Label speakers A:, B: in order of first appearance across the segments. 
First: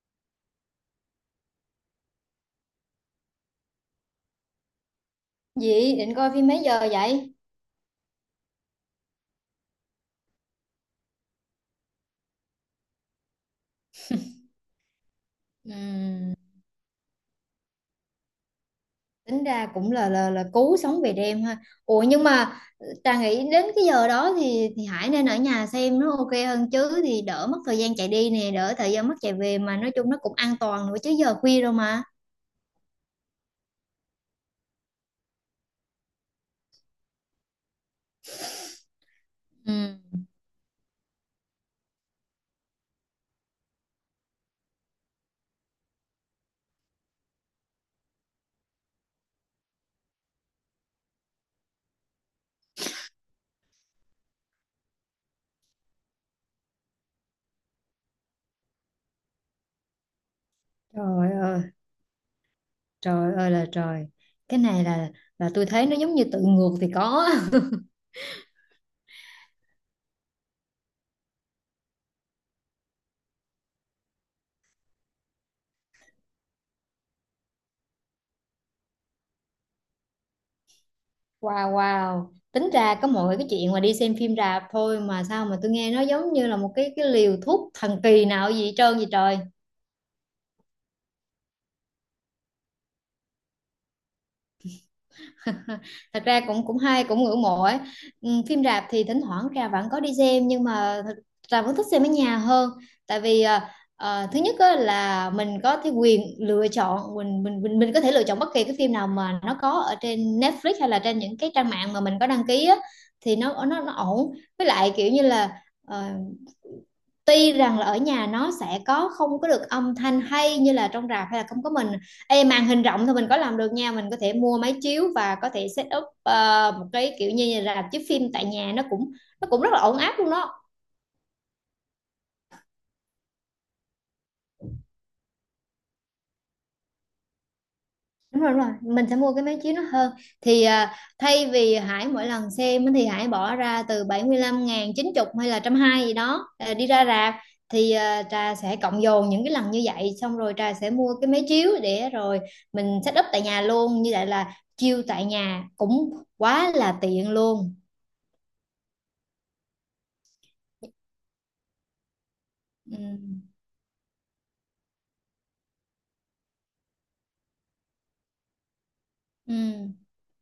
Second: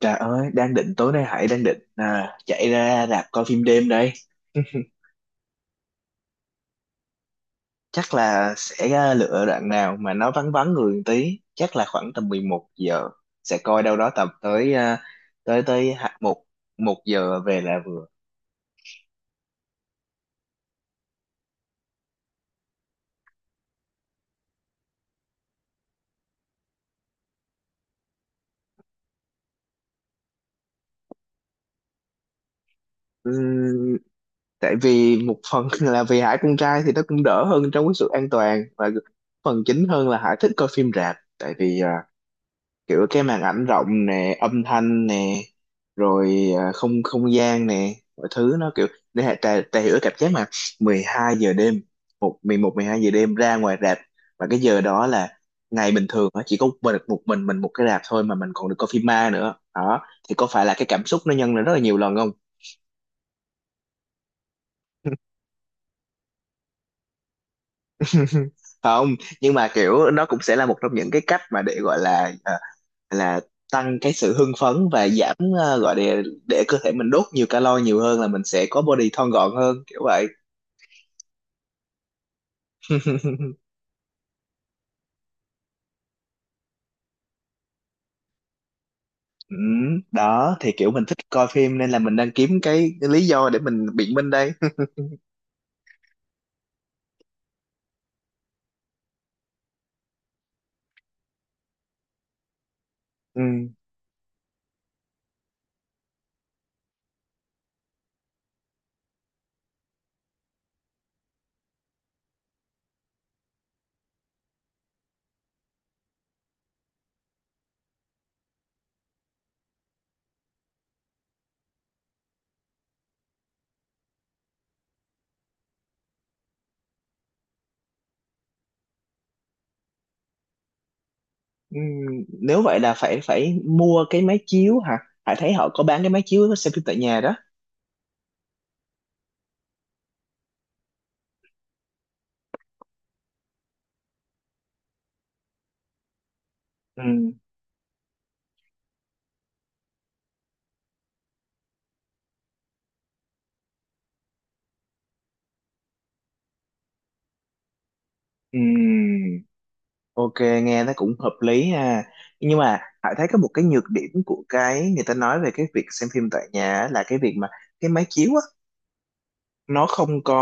A: Trời ơi, đang định tối nay Hải đang định chạy ra rạp coi phim đêm đây.
B: Dị định coi phim mấy giờ vậy?
A: Chắc là sẽ lựa đoạn nào mà nó vắng vắng người một tí, chắc là khoảng tầm 11 giờ sẽ coi đâu đó tầm tới à, tới tới hạ-
B: Ừm,
A: một một giờ về là vừa.
B: tính ra cũng là cứu sống về đêm ha. Ủa nhưng mà Trà nghĩ đến cái giờ đó thì Hải nên ở nhà xem nó ok hơn chứ, thì đỡ mất thời gian chạy đi nè, đỡ thời gian mất chạy về, mà nói chung nó cũng an toàn nữa chứ giờ khuya rồi mà.
A: Ừ, tại vì một phần là vì Hải con trai thì nó cũng đỡ hơn trong cái sự an toàn, và phần
B: Ừ.
A: chính hơn là Hải thích coi phim rạp tại vì kiểu cái màn ảnh rộng nè, âm thanh nè, rồi à, không không gian nè, mọi thứ nó kiểu để tà hiểu cái cảm giác mà 12 giờ đêm, 11 12 giờ đêm ra ngoài rạp, và cái giờ đó là ngày bình thường á, chỉ có một mình một cái rạp thôi, mà mình còn được coi phim ma nữa đó, thì có phải là cái cảm xúc
B: Trời
A: nó nhân
B: ơi,
A: lên rất là nhiều lần không?
B: trời ơi là trời. Cái này là tôi thấy nó giống như tự ngược thì có.
A: Không, nhưng mà kiểu nó cũng sẽ là một trong những cái cách mà để gọi là ờ, là tăng cái sự hưng phấn, và giảm, gọi để cơ thể mình đốt nhiều calo nhiều hơn, là mình sẽ có body thon gọn hơn, kiểu vậy.
B: Wow, wow. Tính ra có mọi cái chuyện mà đi xem phim rạp thôi mà sao mà tôi nghe nó giống như là một cái liều thuốc thần kỳ nào gì hết trơn vậy trời.
A: Ừ, đó thì kiểu mình thích coi phim nên là mình đang kiếm cái lý do để mình biện minh đây.
B: Thật ra cũng cũng hay cũng ngưỡng mộ ấy. Ừ, phim rạp thì thỉnh thoảng trà vẫn có đi xem, nhưng mà thật, trà vẫn thích xem ở nhà hơn. Tại vì
A: Ừ.
B: thứ nhất á, là mình có cái quyền lựa chọn, mình mình có thể lựa chọn bất kỳ cái phim nào mà nó có ở trên Netflix hay là trên những cái trang mạng mà mình có đăng ký á, thì nó nó ổn. Với lại kiểu như là ờ, tuy rằng là ở nhà nó sẽ có không có được âm thanh hay như là trong rạp, hay là không có mình. Ê, màn hình rộng thì mình có làm được nha, mình có thể mua máy chiếu và có thể set up một cái kiểu như là chiếu phim tại nhà, nó cũng rất là ổn áp luôn đó.
A: Ừ, nếu vậy là phải phải mua cái máy chiếu hả? Hải thấy họ có bán cái máy chiếu xem phim tại nhà đó.
B: Đúng rồi, đúng rồi, mình sẽ mua cái máy chiếu nó hơn. Thì thay vì Hải mỗi lần xem thì Hải bỏ ra từ 75.000, 90 hay là 120 gì đó đi ra
A: Ừ.
B: rạp, thì Trà sẽ cộng dồn những cái lần như vậy, xong rồi Trà sẽ mua cái máy chiếu để rồi mình set up tại nhà luôn. Như vậy là chiêu tại nhà cũng quá là tiện luôn.
A: Ừ. Ok, nghe nó cũng hợp lý ha. Nhưng mà
B: Ừ.
A: Hải thấy có một cái nhược điểm của cái người ta nói về cái việc xem phim tại nhà á, là cái việc mà cái máy chiếu á,
B: Ừ.
A: nó không có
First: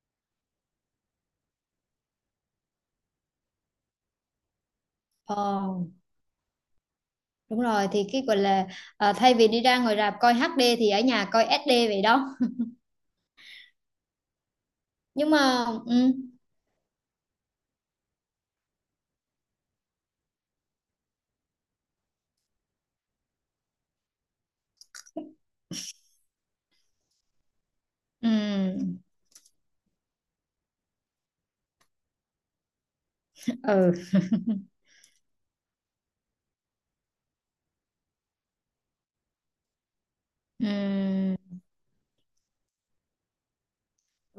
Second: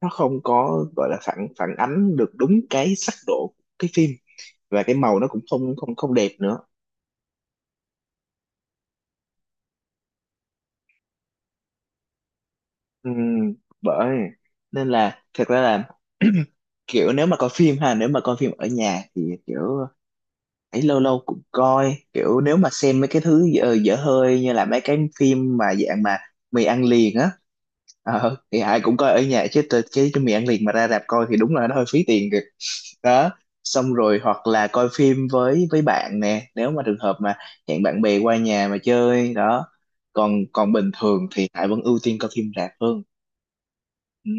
A: nó không có gọi là phản phản ánh được đúng cái sắc độ của cái phim, và cái màu nó
B: Ờ,
A: cũng không không không đẹp nữa.
B: đúng rồi, thì cái gọi là thay vì đi ra ngoài rạp coi HD thì ở nhà coi SD vậy đó.
A: Ừm, Bởi nên là
B: Nhưng
A: thật ra
B: mà
A: là,
B: ừ.
A: kiểu nếu mà coi phim ở nhà thì kiểu ấy lâu lâu cũng coi, kiểu nếu mà xem mấy cái thứ dở, dở hơi, như là mấy cái phim mà dạng mà mì ăn liền á, thì ai cũng
B: Ừ
A: coi ở nhà, chứ cái mì ăn liền mà ra rạp coi thì đúng là nó hơi phí tiền kìa. Đó,
B: ừ,
A: xong rồi hoặc là coi phim với bạn nè, nếu mà trường hợp mà hẹn bạn bè qua nhà mà chơi đó, còn
B: ừ.
A: còn bình thường thì Hải vẫn ưu tiên coi phim rạp hơn.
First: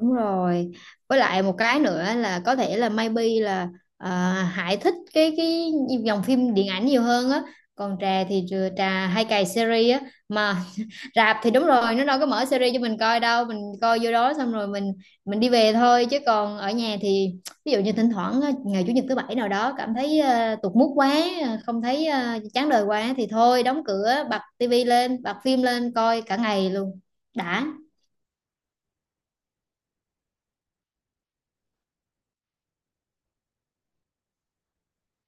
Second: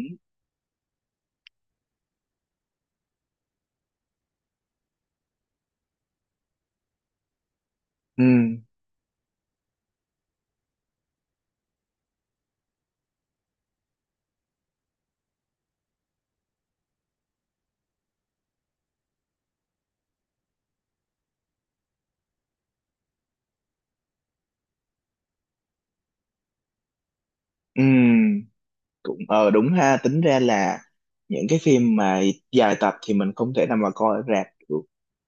B: Đúng rồi. Với lại một cái nữa là có thể là maybe là Hải thích cái dòng phim điện ảnh nhiều hơn á. Còn Trà thì
A: Ừ.
B: Trà hay cày series á mà. Rạp thì đúng rồi, nó đâu có mở series cho mình coi đâu, mình coi vô đó xong rồi mình đi về thôi. Chứ còn ở nhà thì ví dụ như thỉnh thoảng á, ngày chủ nhật thứ bảy nào đó cảm thấy tụt mood quá, không thấy, chán đời quá, thì thôi đóng cửa bật tivi lên, bật phim lên coi cả ngày luôn, đã.
A: Ừ. Cũng đúng ha, tính ra là những cái phim mà dài tập thì mình không thể nào mà coi ở rạp được,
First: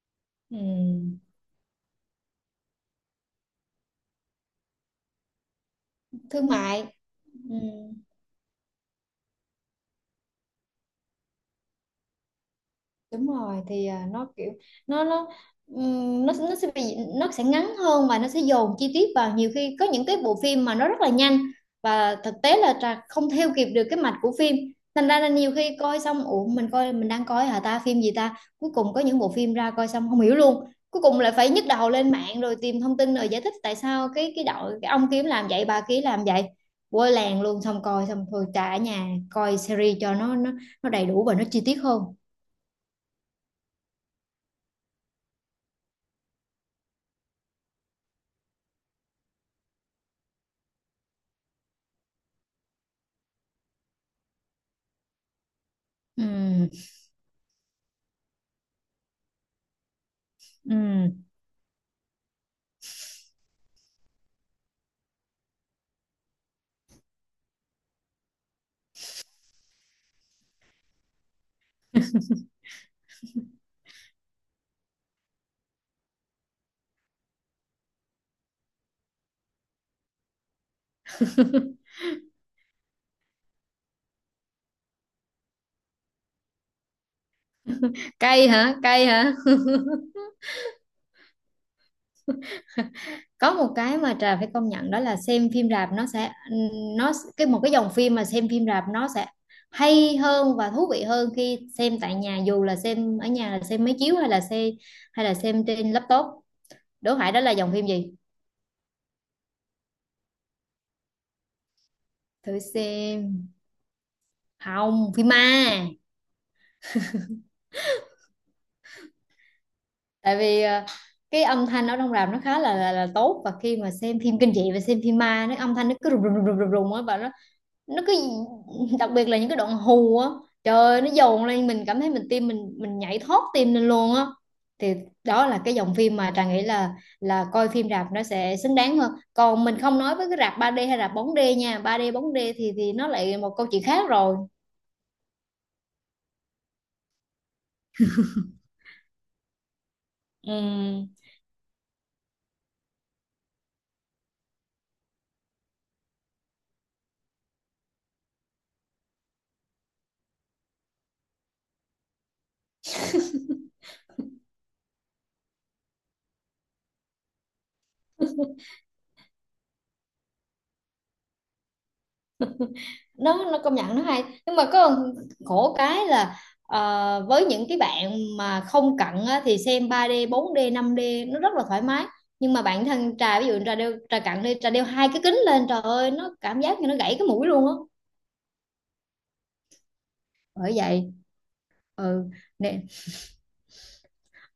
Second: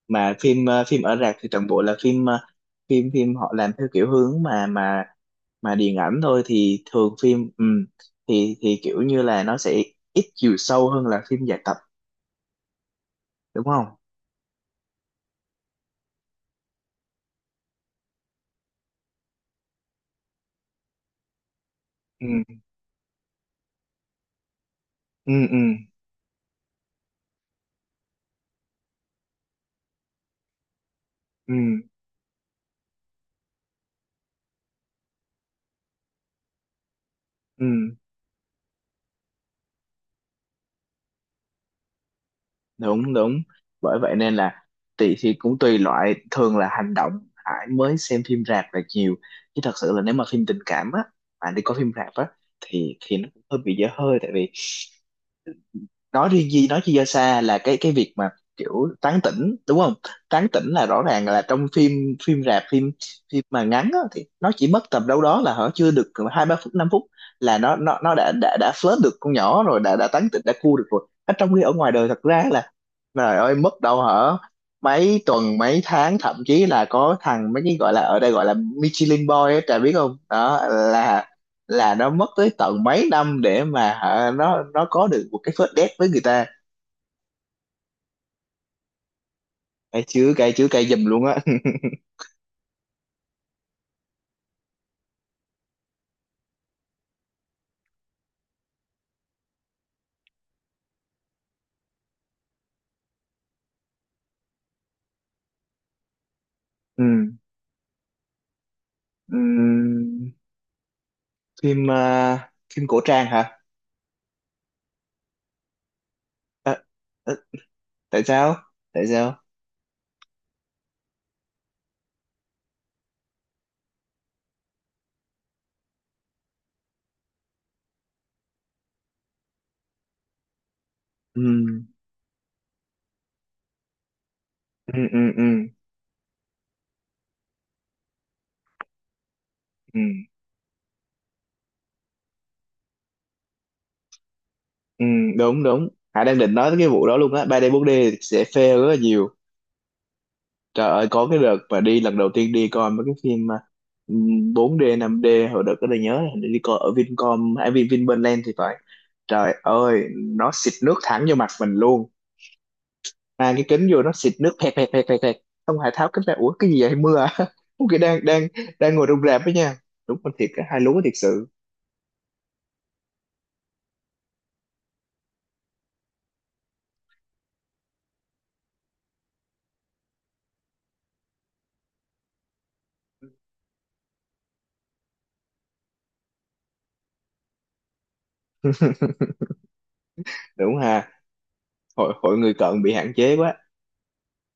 A: mà
B: Ừ.
A: phim, phim ở rạp thì toàn bộ là phim ờ, phim phim họ làm theo kiểu hướng mà mà điện ảnh thôi,
B: Thương
A: thì
B: mại.
A: thường phim,
B: Ừ,
A: thì kiểu như là nó sẽ ít chiều sâu hơn là phim dài tập,
B: đúng rồi,
A: đúng
B: thì
A: không?
B: nó kiểu nó nó sẽ bị nó sẽ ngắn hơn, và nó sẽ dồn chi tiết vào. Nhiều khi có những cái bộ phim mà nó rất là nhanh, và
A: Ừ.
B: thực tế là Trà không theo kịp được cái mạch của phim. Thành ra là
A: Ừ.
B: nhiều
A: Ừ.
B: khi coi xong, ủa mình coi, mình đang coi hả ta, phim gì ta. Cuối cùng có những bộ phim ra coi xong không hiểu luôn, cuối cùng lại phải
A: Ừ.
B: nhức đầu lên mạng rồi tìm thông tin rồi giải thích tại sao cái đội, cái ông kiếm làm vậy, bà kia làm vậy, quơ làng luôn.
A: Ừ.
B: Xong coi xong, thôi trả ở nhà coi series cho nó nó đầy đủ và nó chi tiết hơn.
A: Đúng, đúng. Bởi vậy nên là tùy, thì cũng tùy loại, thường là hành động Hải mới xem phim rạp là nhiều, chứ thật sự là nếu mà phim tình cảm á, mà đi coi phim rạp á, thì nó cũng hơi bị dở hơi, tại vì
B: Ừ,
A: nói riêng gì, nói chi do xa là cái việc mà kiểu tán tỉnh, đúng không? Tán tỉnh
B: ừ.
A: là rõ ràng là trong phim, phim rạp, phim phim mà ngắn á, thì nó chỉ mất tầm đâu đó là hở chưa được 2 3 phút, 5 phút, là nó đã flirt được con nhỏ rồi, đã tán tỉnh, đã cua được rồi, ở trong khi ở ngoài đời thật ra là, trời ơi, mất đâu hả? Mấy tuần, mấy tháng, thậm chí là có thằng, mấy cái gọi là ở đây gọi là Michelin Boy á, trời biết không? Đó là là nó mất tới tận mấy năm để mà hả, nó có được một cái first date với người ta.
B: Cay hả, cay hả?
A: Cay chứ, cay chứ, cay giùm luôn á.
B: Có một cái mà Trà phải công nhận, đó là xem phim rạp nó sẽ nó một cái dòng phim mà xem phim rạp nó sẽ hay hơn và thú vị hơn khi xem tại nhà, dù là xem ở nhà là xem máy chiếu hay là xem, hay là xem trên laptop. Đố
A: Ừ.
B: Hải đó là dòng phim gì,
A: Ừ. Phim ờ,
B: thử
A: phim cổ trang
B: xem.
A: hả?
B: Không, phim ma.
A: Ờ, ờ, tại sao? Tại sao?
B: Tại vì cái âm thanh ở trong rạp nó khá là là tốt, và khi mà xem phim kinh dị và xem phim ma, nó âm thanh nó cứ rùng rùng rùng rùng rùng á, và nó cứ đặc biệt là những cái đoạn hù á, trời ơi, nó
A: Ừ.
B: dồn lên, mình cảm thấy mình tim mình nhảy thót tim lên luôn á. Thì
A: Ừ ừ ừ.
B: đó là cái dòng phim mà Trà nghĩ là coi phim rạp nó sẽ xứng đáng hơn. Còn mình không
A: Ừ.
B: nói với cái rạp 3D hay rạp 4D nha, 3D 4D thì nó lại một câu chuyện khác rồi.
A: Ừ, đúng đúng. Hải đang định nói tới cái vụ đó luôn á, 3D 4D sẽ fail rất là nhiều.
B: Ừ.
A: Trời ơi, có cái đợt mà đi lần đầu tiên đi coi mấy cái phim mà, ừm, 4D 5D, hồi đợt đó tôi nhớ là hình như đi coi ở Vincom hay Vinpearl thì phải, trời ơi nó xịt nước thẳng vô mặt mình luôn, mang cái kính vô nó xịt nước pẹt pẹt pẹt pẹt pẹt, xong Hải tháo kính ra, ủa cái gì vậy, mưa à? Ủa, cái đang đang đang ngồi trong rạp đó nha, đúng con thiệt, cái hai lúa thiệt sự.
B: nó công nhận nó hay, nhưng mà có khổ cái là với những cái bạn mà không cận á, thì xem 3D 4D 5D nó rất là thoải mái. Nhưng mà bản thân trà, ví dụ trà đeo, trà cận đi, trà đeo hai cái kính lên, trời ơi nó cảm giác như nó gãy cái mũi luôn á. Bởi
A: Đúng ha,
B: vậy.
A: hội
B: Ừ.
A: hội người
B: Nè.
A: cận bị hạn chế quá.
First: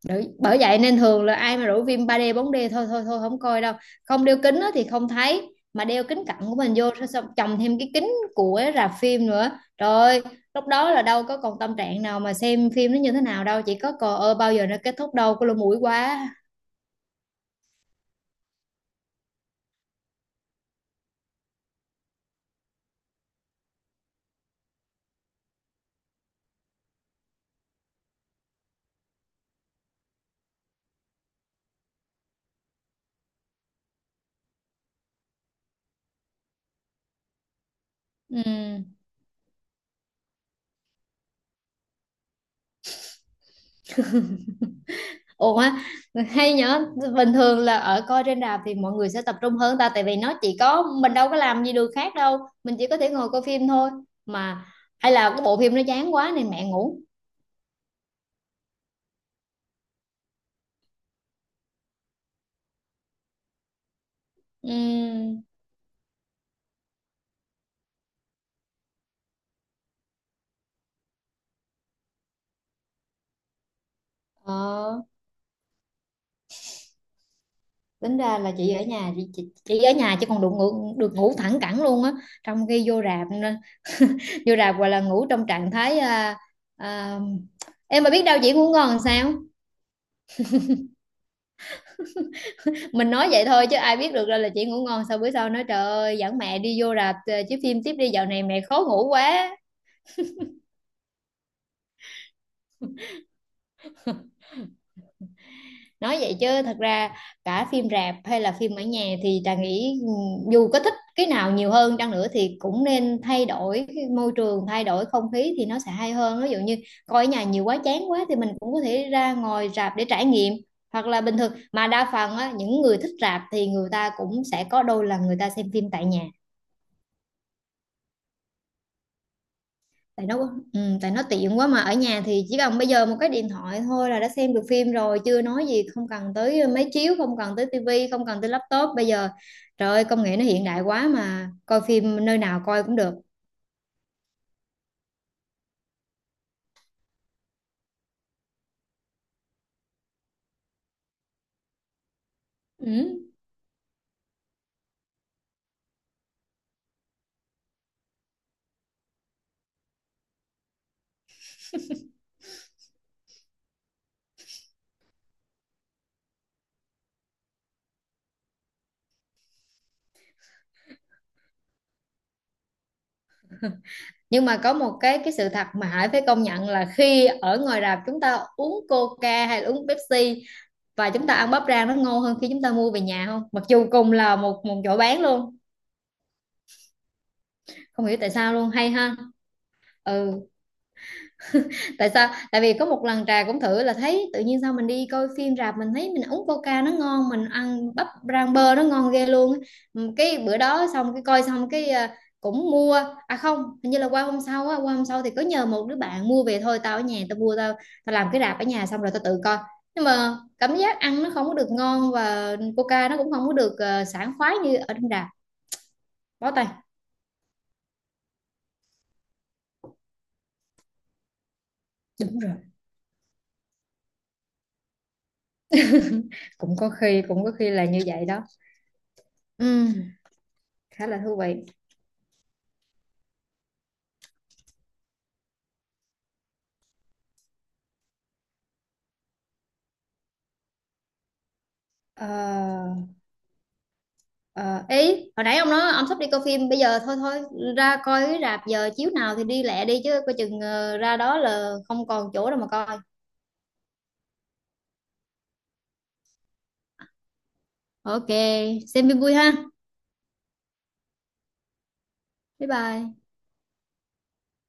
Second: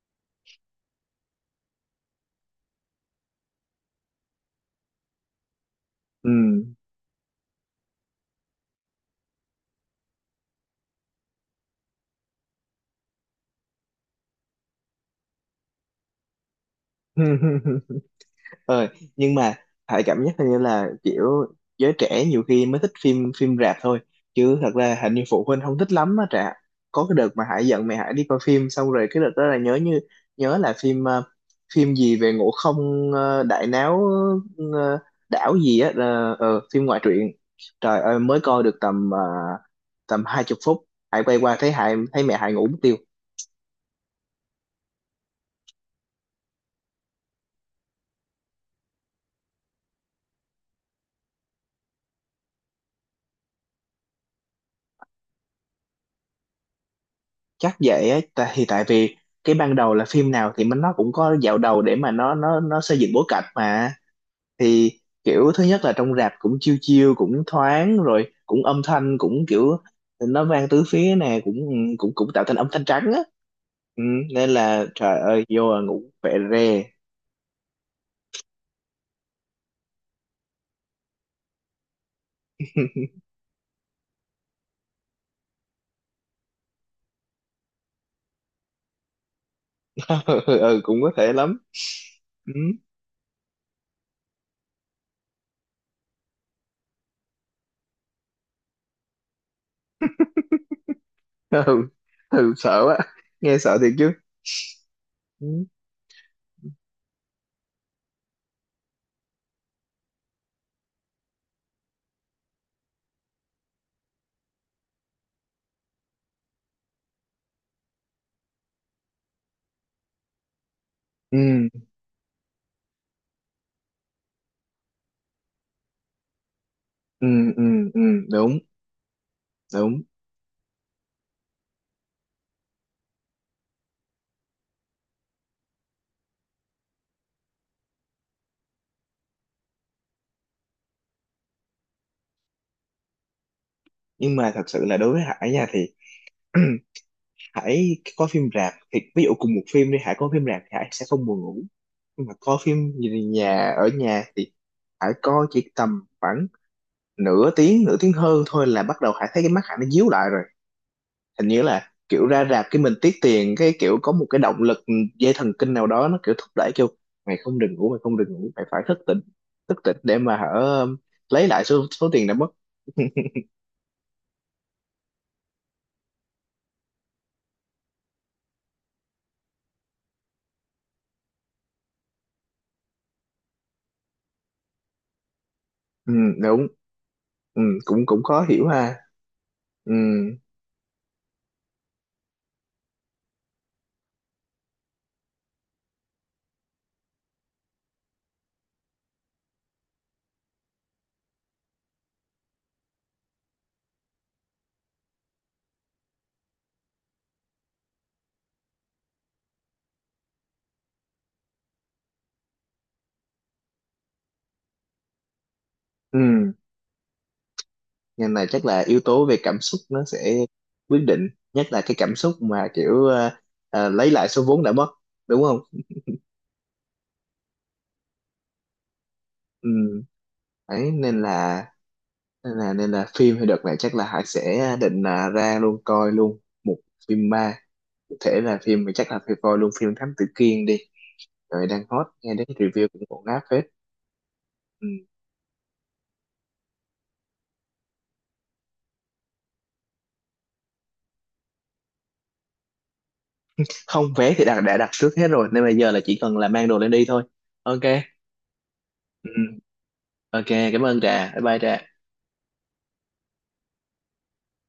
B: Đấy, bởi vậy nên thường là ai mà rủ phim 3D 4D, thôi thôi thôi không coi đâu. Không đeo kính á thì không thấy, mà đeo kính
A: Ừ.
B: cận của mình vô, xong xong chồng thêm cái kính của rạp phim nữa, trời ơi, lúc đó là đâu có còn tâm trạng nào mà xem phim nó như thế nào đâu, chỉ có cò ơ bao giờ nó kết thúc, đâu có lỗ mũi quá.
A: Ờ, nhưng mà Hải cảm giác hình như là kiểu giới trẻ nhiều khi mới thích phim phim rạp thôi, chứ thật ra hình như phụ huynh không thích lắm á Trạ có cái đợt mà Hải giận mẹ Hải đi coi phim, xong rồi cái đợt đó là nhớ là phim, phim gì về Ngộ Không, đại náo, ờ, đảo gì á, phim ngoại truyện. Trời ơi
B: Ừ.
A: mới coi được tầm 20 phút, Hải quay qua, thấy mẹ Hải ngủ mất tiêu.
B: Ủa. Á, hay nhở. Bình thường là ở coi trên rạp thì mọi người sẽ tập trung hơn ta, tại vì nó chỉ có mình, đâu có làm gì được khác đâu, mình chỉ có thể ngồi coi phim thôi mà. Hay là cái bộ phim nó chán quá nên mẹ ngủ.
A: Chắc vậy á, tại vì cái ban đầu là phim nào thì mình nó cũng có dạo đầu để mà nó xây dựng bối cảnh mà, thì
B: Ừ.
A: kiểu thứ nhất là trong rạp cũng chiêu chiêu cũng thoáng rồi, cũng âm thanh cũng kiểu nó vang tứ phía nè, cũng ừ, cũng cũng tạo thành âm thanh trắng á, ừ, nên là
B: Ờ,
A: trời ơi vô là ngủ phệ re.
B: tính ra là chị ở nhà chị, chị ở nhà chứ còn được ngủ, được ngủ thẳng cẳng luôn á, trong khi vô rạp nữa. Vô rạp gọi là ngủ trong trạng thái à, em mà biết đâu chị ngủ ngon làm sao.
A: Ừ cũng có thể lắm. Ừ.
B: Mình nói vậy thôi chứ ai biết được, ra là chị ngủ ngon. Sao bữa sau nói trời ơi, dẫn mẹ đi vô rạp chiếu phim tiếp đi, dạo này mẹ khó ngủ quá.
A: Ừ. Ừ sợ quá, nghe sợ thiệt chứ. Ừ.
B: Nói vậy chứ thật ra cả phim rạp hay là phim ở nhà thì Trà nghĩ dù có thích cái nào nhiều hơn chăng nữa thì cũng nên thay đổi cái môi trường, thay đổi không khí thì nó sẽ hay hơn. Ví dụ như coi ở nhà nhiều quá, chán quá thì mình cũng có thể ra ngồi rạp để trải nghiệm. Hoặc là bình thường
A: Ừ.
B: mà đa phần á, những người thích rạp thì người ta cũng sẽ có đôi lần người ta xem phim tại nhà.
A: Ừ. Ừ. Ừ, đúng đúng.
B: Tại nó, ừ, tại nó tiện quá mà. Ở nhà thì chỉ cần bây giờ một cái điện thoại thôi là đã xem được phim rồi, chưa nói gì không cần tới máy chiếu, không cần tới tivi, không cần tới laptop. Bây giờ trời ơi, công nghệ nó hiện đại quá, mà coi phim nơi nào coi cũng được.
A: Nhưng mà thật sự là đối với Hải nha, thì Hải có phim rạp thì ví dụ cùng một phim đi, Hải có phim rạp thì Hải sẽ không buồn ngủ, nhưng mà coi phim
B: Ừ.
A: gì nhà, ở nhà thì Hải coi chỉ tầm khoảng nửa tiếng, nửa tiếng hơn thôi là bắt đầu Hải thấy cái mắt Hải nó díu lại rồi. Hình như là kiểu ra rạp cái mình tiếc tiền, cái kiểu có một cái động lực, dây thần kinh nào đó nó kiểu thúc đẩy, kêu mày không được ngủ, mày không được ngủ, mày phải thức tỉnh, thức tỉnh để mà hở, lấy lại số số tiền đã mất.
B: Nhưng mà có một cái sự thật mà Hải phải công nhận là khi ở ngoài rạp chúng ta uống Coca hay là uống Pepsi và chúng ta ăn bắp rang, nó ngon hơn khi chúng ta mua về nhà, không? Mặc dù cùng là một một chỗ bán luôn.
A: Ừ, đúng. Ừ, cũng
B: Không hiểu
A: cũng
B: tại
A: khó
B: sao
A: hiểu
B: luôn, hay
A: ha.
B: ha.
A: Ừ.
B: Ừ. Tại sao, tại vì có một lần trà cũng thử, là thấy tự nhiên sao mình đi coi phim rạp mình thấy mình uống coca nó ngon, mình ăn bắp rang bơ nó ngon ghê luôn á. Ừ, cái bữa đó xong, cái coi xong cái cũng mua, không hình như là qua hôm sau á, qua hôm sau thì có nhờ một đứa bạn mua về, thôi tao ở nhà tao mua, tao tao làm cái rạp ở nhà xong rồi tao tự coi. Nhưng mà cảm giác ăn nó không có được ngon, và coca nó cũng không có được sảng khoái như ở trong rạp. Bó
A: Ừ.
B: tay.
A: Ngành này chắc là yếu tố về cảm xúc nó sẽ quyết định, nhất là cái cảm xúc
B: Đúng rồi.
A: mà kiểu, lấy lại số vốn đã mất, đúng không?
B: Cũng có khi là như vậy đó.
A: Ừ.
B: Ừ.
A: Đấy,
B: Khá là thú vị.
A: nên là phim thì đợt này chắc là Hải sẽ định là ra luôn coi luôn một phim ma. Có thể là phim thì chắc là phải coi luôn phim Thám Tử Kiên đi, rồi đang hot,
B: Ờ,
A: nghe đến review cũng ổn ngáp phết.
B: ờ,
A: Ừ.
B: ý hồi nãy ông nói ông sắp đi coi phim bây giờ, thôi thôi, ra coi cái rạp giờ chiếu nào thì đi lẹ đi, chứ coi chừng ra đó là không còn chỗ đâu mà coi.
A: Không, vé thì đã đặt trước hết rồi, nên bây giờ là chỉ cần là mang đồ lên đi thôi. Ok.
B: Ok, xem phim
A: Ừ.
B: vui ha.
A: Ok, cảm ơn Trà, bye bye Trà.
B: Bye bye.